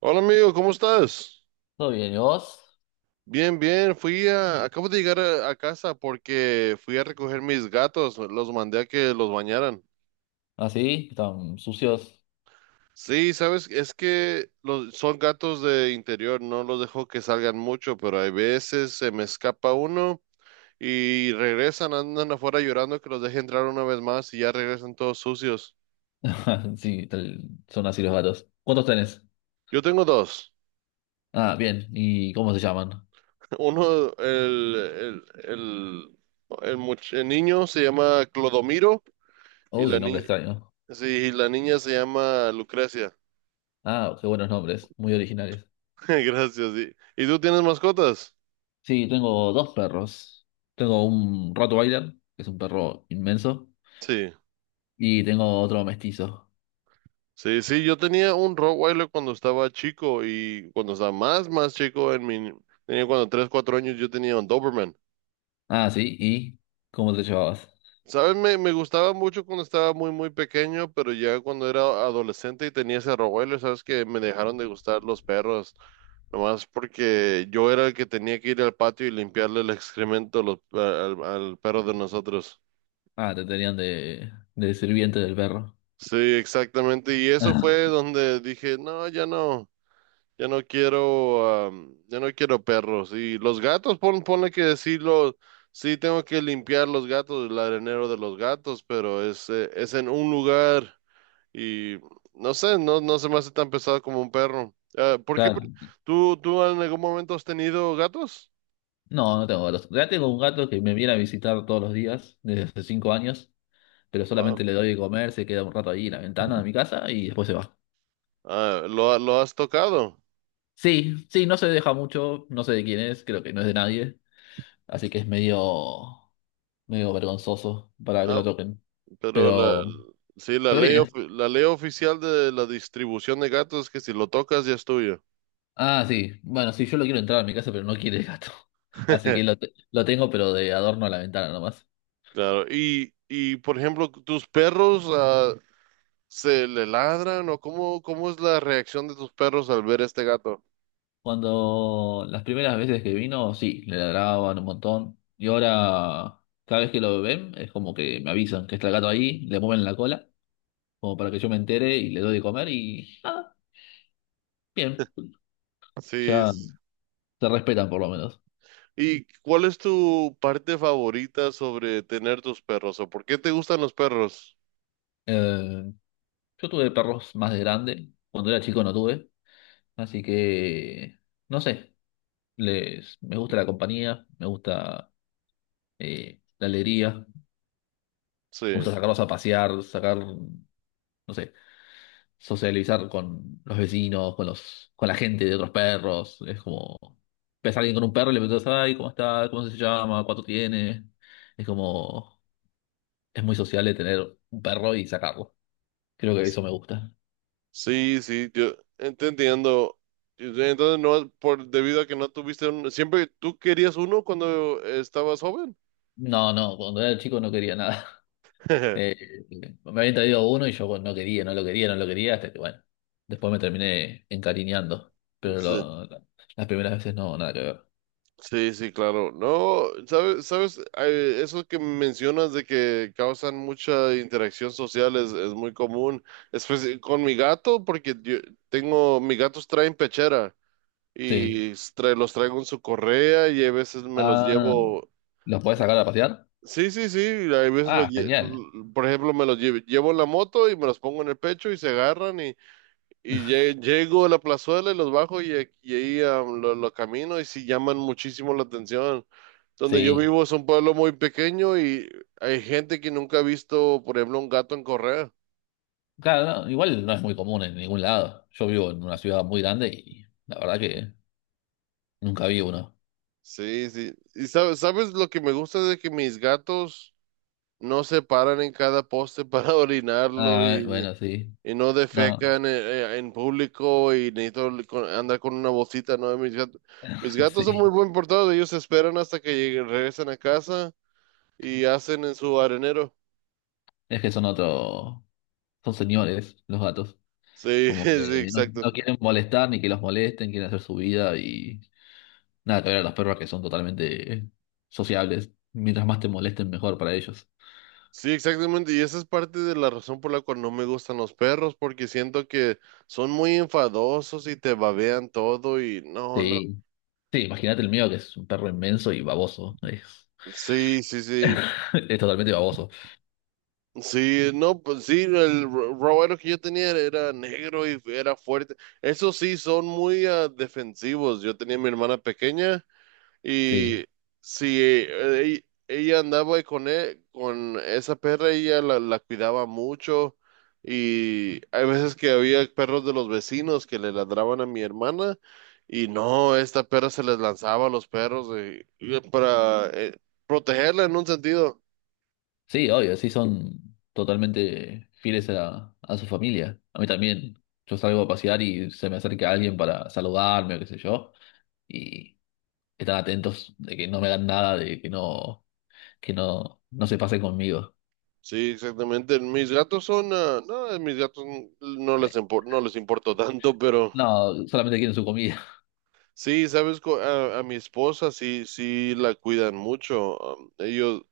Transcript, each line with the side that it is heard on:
right: Hola, amigo, ¿cómo estás?
left: Todo bien, ¿y vos?
right: Bien, bien. Acabo de llegar a casa porque fui a recoger mis gatos. Los mandé a que los bañaran.
left: ¿Así? ¿Están sucios?
right: Sí, sabes, es que son gatos de interior. No los dejo que salgan mucho, pero hay veces se me escapa uno y regresan, andan afuera llorando que los deje entrar una vez más y ya regresan todos sucios.
left: Sí, son así los gatos. ¿Cuántos tenés?
right: Yo tengo dos.
left: Ah, bien. ¿Y cómo se llaman?
right: Uno, el niño se llama Clodomiro. Y
left: Uy, qué
right: la,
left: nombre
right: ni-
left: extraño.
right: Sí, la niña se llama Lucrecia.
left: Ah, qué buenos nombres, muy originales.
right: Gracias. Sí. ¿Y tú tienes mascotas?
left: Sí, tengo dos perros. Tengo un Rottweiler, que es un perro inmenso,
right: Sí,
left: y tengo otro mestizo.
right: sí, sí. Yo tenía un Rottweiler cuando estaba chico y cuando estaba más chico, tenía cuando 3, 4 años, yo tenía un Doberman.
left: Ah, sí, ¿y cómo te llevabas?
right: ¿Sabes? Me gustaba mucho cuando estaba muy, muy pequeño, pero ya cuando era adolescente y tenía ese Rottweiler, ¿sabes? Que me dejaron de gustar los perros, nomás porque yo era el que tenía que ir al patio y limpiarle el excremento a los- al al perro de nosotros.
left: Ah, te tenían de sirviente del perro.
right: Sí, exactamente. Y eso fue
left: Ah,
right: donde dije, no, ya no, ya no quiero perros. Y los gatos, ponle que decirlo, sí tengo que limpiar los gatos, el arenero de los gatos, pero es en un lugar y no sé, no se me hace tan pesado como un perro. Ah, ¿por qué?
left: claro.
right: ¿Tú en algún momento has tenido gatos?
left: No, no tengo gatos. Ya tengo un gato que me viene a visitar todos los días, desde hace 5 años. Pero
right: Ah,
left: solamente le doy de comer, se queda un rato ahí en la ventana de mi casa y después se va.
right: ah, ¿lo has tocado?
left: Sí, sí, no se deja mucho, no sé de quién es, creo que no es de nadie, así que es medio, vergonzoso para que lo
right: Ah,
left: toquen.
right: Pero la,
left: Pero,
right: sí, la
left: pero
right: ley,
left: viene.
right: ofi- la ley oficial de la distribución de gatos es que si lo tocas ya es tuyo.
left: Ah, sí, bueno, sí, yo lo quiero entrar a mi casa, pero no quiere el gato. Así que lo tengo, pero de adorno a la ventana nomás.
right: Claro. Y por ejemplo, tus perros, se le ladran, o cómo es la reacción de tus perros al ver este gato.
left: Cuando las primeras veces que vino, sí, le ladraban un montón. Y ahora, cada vez que lo ven, es como que me avisan que está el gato ahí, le mueven la cola, como para que yo me entere y le doy de comer y bien,
right: Sí.
left: ya se respetan por lo menos.
right: ¿Y cuál es tu parte favorita sobre tener tus perros, o por qué te gustan los perros?
left: Eh, yo tuve perros más de grande, cuando era chico no tuve, así que no sé, me gusta la compañía, me gusta la alegría, me gusta
right: Sí.
left: sacarlos a pasear, no sé, socializar con los vecinos, con los, con la gente de otros perros, es como ves a alguien con un perro y le preguntas, ay, ¿cómo está? ¿Cómo se llama? ¿Cuánto tiene? Es como es muy sociable tener un perro y sacarlo. Creo que eso me gusta.
right: Sí, sí, yo entendiendo. Entonces, no, por debido a que no tuviste siempre tú querías uno cuando estabas joven.
left: No, no, cuando era chico no quería nada. Eh, Me habían traído uno y yo bueno, no quería, no lo quería, no lo quería, hasta que bueno, después me terminé encariñando. Pero
right: Sí,
left: las primeras veces no, nada que ver.
right: sí, sí, claro. No, sabes, eso que mencionas de que causan mucha interacción social es muy común. Con mi gato, porque yo mis gatos traen pechera
left: Sí.
right: y los traigo en su correa y a veces me los
left: Ah,
right: llevo.
left: ¿los podés sacar a pasear?
right: Sí, sí, sí, hay veces
left: Ah, genial.
right: por ejemplo, me los llevo en la moto y me los pongo en el pecho y se agarran, y llego a la plazuela y los bajo y, y ahí, lo camino y sí llaman muchísimo la atención. Donde yo
left: Sí.
right: vivo es un pueblo muy pequeño y hay gente que nunca ha visto, por ejemplo, un gato en correa.
left: Claro, no, igual no es muy común en ningún lado. Yo vivo en una ciudad muy grande y la verdad que nunca vi uno.
right: Sí, sí. Y sabes lo que me gusta de que mis gatos no se paran en cada poste para orinarlo,
left: Ah,
right: y
left: bueno, sí.
right: y no
left: No,
right: defecan en público, y necesito andar con una bolsita, ¿no? Mis gatos, mis gatos son muy
left: sí.
right: buen portados, ellos esperan hasta que regresan a casa y hacen en su arenero.
left: Es que son otro. Son señores los gatos.
right: Sí,
left: Como
right: sí,
left: que no,
right: exacto.
left: no quieren molestar ni que los molesten, quieren hacer su vida y nada, que ver a los perros que son totalmente sociables. Mientras más te molesten, mejor para ellos.
right: Sí, exactamente. Y esa es parte de la razón por la cual no me gustan los perros, porque siento que son muy enfadosos y te babean todo y no, no.
left: Sí, sí, imagínate el mío que es un perro inmenso y baboso. Es,
right: Sí, sí, sí.
left: es totalmente baboso.
right: Sí, no, pues sí, Roboto, que yo tenía, era negro y era fuerte. Eso sí, son muy, defensivos. Yo tenía a mi hermana pequeña
left: Sí,
right: y, si ella ella andaba con esa perra, ella la cuidaba mucho, y hay veces que había perros de los vecinos que le ladraban a mi hermana y, no, esta perra se les lanzaba a los perros, y para, protegerla en un sentido.
left: sí, obvio, sí son totalmente fieles a su familia. A mí también. Yo salgo a pasear y se me acerca alguien para saludarme o qué sé yo. Y están atentos de que no me hagan nada, de que no, que no, no se pase conmigo.
right: Sí, exactamente. Mis gatos son, no, mis gatos n- no
left: Eh,
right: les impor- no les importa tanto, pero
left: No, solamente quieren su comida.
right: sí, sabes, a mi esposa sí, sí la cuidan mucho.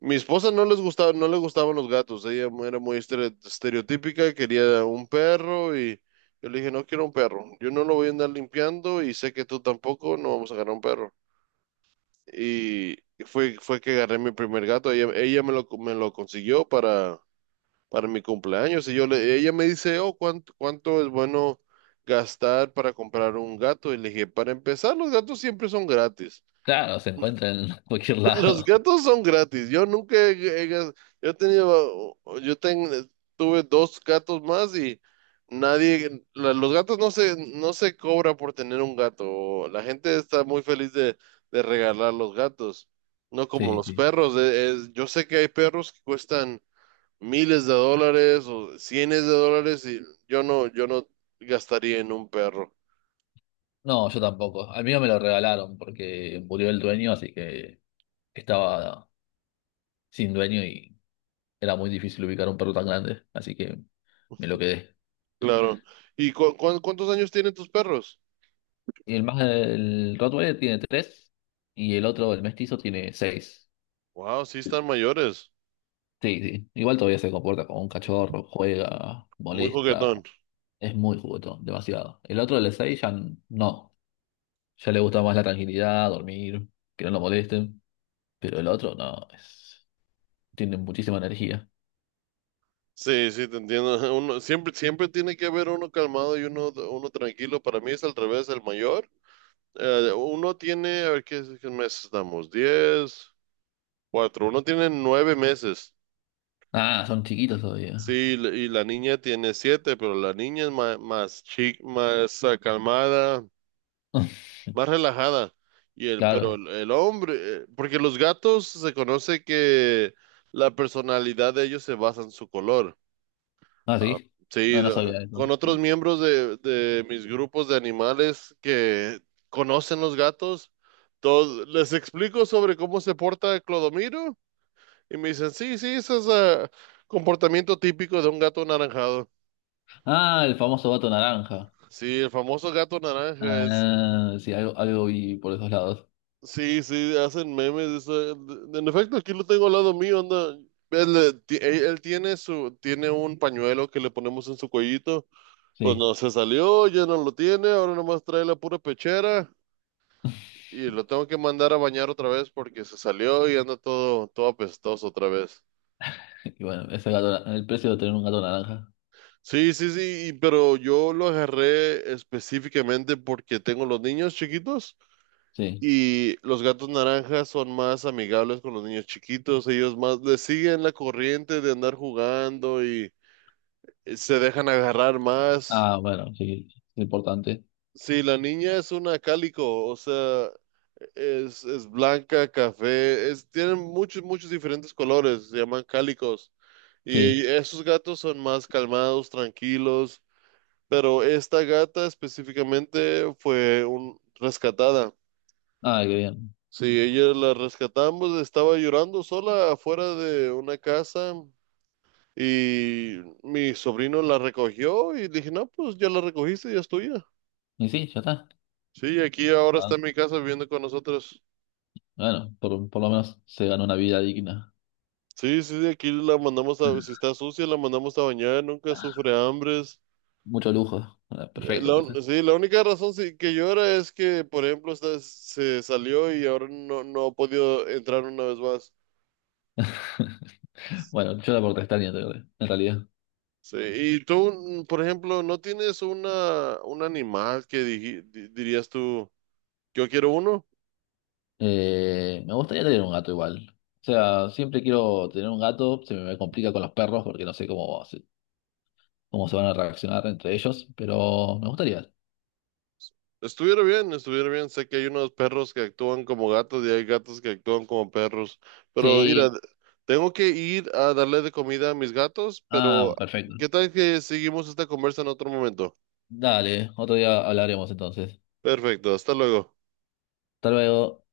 right: Mi esposa no les gustaba, no le gustaban los gatos. Ella era muy estereotípica, quería un perro, y yo le dije, no quiero un perro. Yo no lo voy a andar limpiando y sé que tú tampoco. No vamos a agarrar un perro. Y fue que agarré mi primer gato. Ella me lo consiguió para mi cumpleaños. Y, ella me dice, oh, ¿cuánto es bueno gastar para comprar un gato? Y le dije, para empezar, los gatos siempre son gratis.
left: Claro, se encuentra en cualquier
right: Los
left: lado.
right: gatos son gratis. Yo nunca he, he gas- yo he tenido, yo ten- tuve dos gatos más, y nadie, la- los gatos no se cobra por tener un gato. La gente está muy feliz de regalar los gatos. No como
left: Sí,
right: los
left: sí.
right: perros. Yo sé que hay perros que cuestan miles de dólares o cienes de dólares, y yo no gastaría en un perro,
left: No, yo tampoco. Al mío me lo regalaron porque murió el dueño, así que estaba sin dueño y era muy difícil ubicar un perro tan grande, así que me lo quedé.
right: claro. ¿Y cuántos años tienen tus perros?
left: Y el más, el Rottweiler tiene 3 y el otro, el mestizo, tiene 6.
right: Wow, sí están mayores,
left: Sí, sí. Igual todavía se comporta como un cachorro, juega,
right: muy
left: molesta.
right: juguetón.
left: Es muy juguetón, demasiado. El otro, el de 6 ya no. Ya le gusta más la tranquilidad, dormir, que no lo molesten. Pero el otro no, es, tiene muchísima energía.
right: Sí, sí, te entiendo. Uno, siempre, siempre tiene que haber uno calmado y uno tranquilo. Para mí es al revés, el mayor. A ver, ¿qué meses estamos? 10, cuatro. Uno tiene 9 meses.
left: Ah, son chiquitos todavía.
right: Sí, y la niña tiene 7, pero la niña es ma- más, chic, más, ah, calmada, más relajada. Y el, pero
left: Claro.
right: el hombre, Porque los gatos se conoce que la personalidad de ellos se basa en su color.
left: Ah,
right: Ah,
left: sí.
right: sí,
left: Ah, no sabía eso.
right: con otros miembros de mis grupos de animales que conocen los gatos, todos, les explico sobre cómo se porta Clodomiro, y me dicen, sí, sí, ese es, comportamiento típico de un gato anaranjado.
left: Ah, el famoso gato naranja.
right: Sí, el famoso gato naranja.
left: Ah, sí, algo, algo vi por esos lados.
right: Sí, sí, hacen memes. En efecto, aquí lo tengo al lado mío, anda. Él tiene tiene un pañuelo que le ponemos en su cuellito. Pues
left: Sí.
right: no, se salió, ya no lo tiene, ahora nomás trae la pura pechera y lo tengo que mandar a bañar otra vez, porque se salió y anda todo, todo apestoso otra vez.
left: Y bueno, ese gato, el precio de tener un gato naranja.
right: Sí, sí, sí, pero yo lo agarré específicamente porque tengo los niños chiquitos.
left: Sí.
right: Y los gatos naranjas son más amigables con los niños chiquitos, ellos más les siguen la corriente de andar jugando y, se dejan agarrar más.
left: Ah, bueno, sí, es importante.
right: Sí, la niña es una cálico, o sea, es blanca, café, tienen muchos, muchos diferentes colores, se llaman cálicos. Y
left: Sí.
right: esos gatos son más calmados, tranquilos, pero esta gata específicamente fue rescatada.
left: Ah, qué bien.
right: Sí, ella la rescatamos, estaba llorando sola afuera de una casa y mi sobrino la recogió, y dije, no, pues ya la recogiste, ya es tuya.
left: Y sí, ya está.
right: Sí, aquí ahora
left: Ah,
right: está en mi casa viviendo con nosotros.
left: bueno, por lo menos se ganó una vida digna.
right: Sí, sí, de aquí la mandamos a, si está sucia, la mandamos a bañar, nunca sufre hambres.
left: Mucho lujo. Ah, perfecto, entonces.
right: Sí, la única razón, sí, que llora es que, por ejemplo, esta, se salió y ahora no ha podido entrar una vez más.
left: Bueno, yo la portestaña tarde, en realidad.
right: Sí, y tú, por ejemplo, ¿no tienes un animal que, dirías tú, yo quiero uno?
left: Me gustaría tener un gato igual. O sea, siempre quiero tener un gato, se me complica con los perros porque no sé cómo se van a reaccionar entre ellos, pero me gustaría.
right: Estuviera bien, estuviera bien. Sé que hay unos perros que actúan como gatos y hay gatos que actúan como perros. Pero mira,
left: Sí,
right: tengo que ir a darle de comida a mis gatos, pero
left: ah, perfecto.
right: ¿qué tal que seguimos esta conversa en otro momento?
left: Dale, otro día hablaremos entonces.
right: Perfecto, hasta luego.
left: Hasta luego.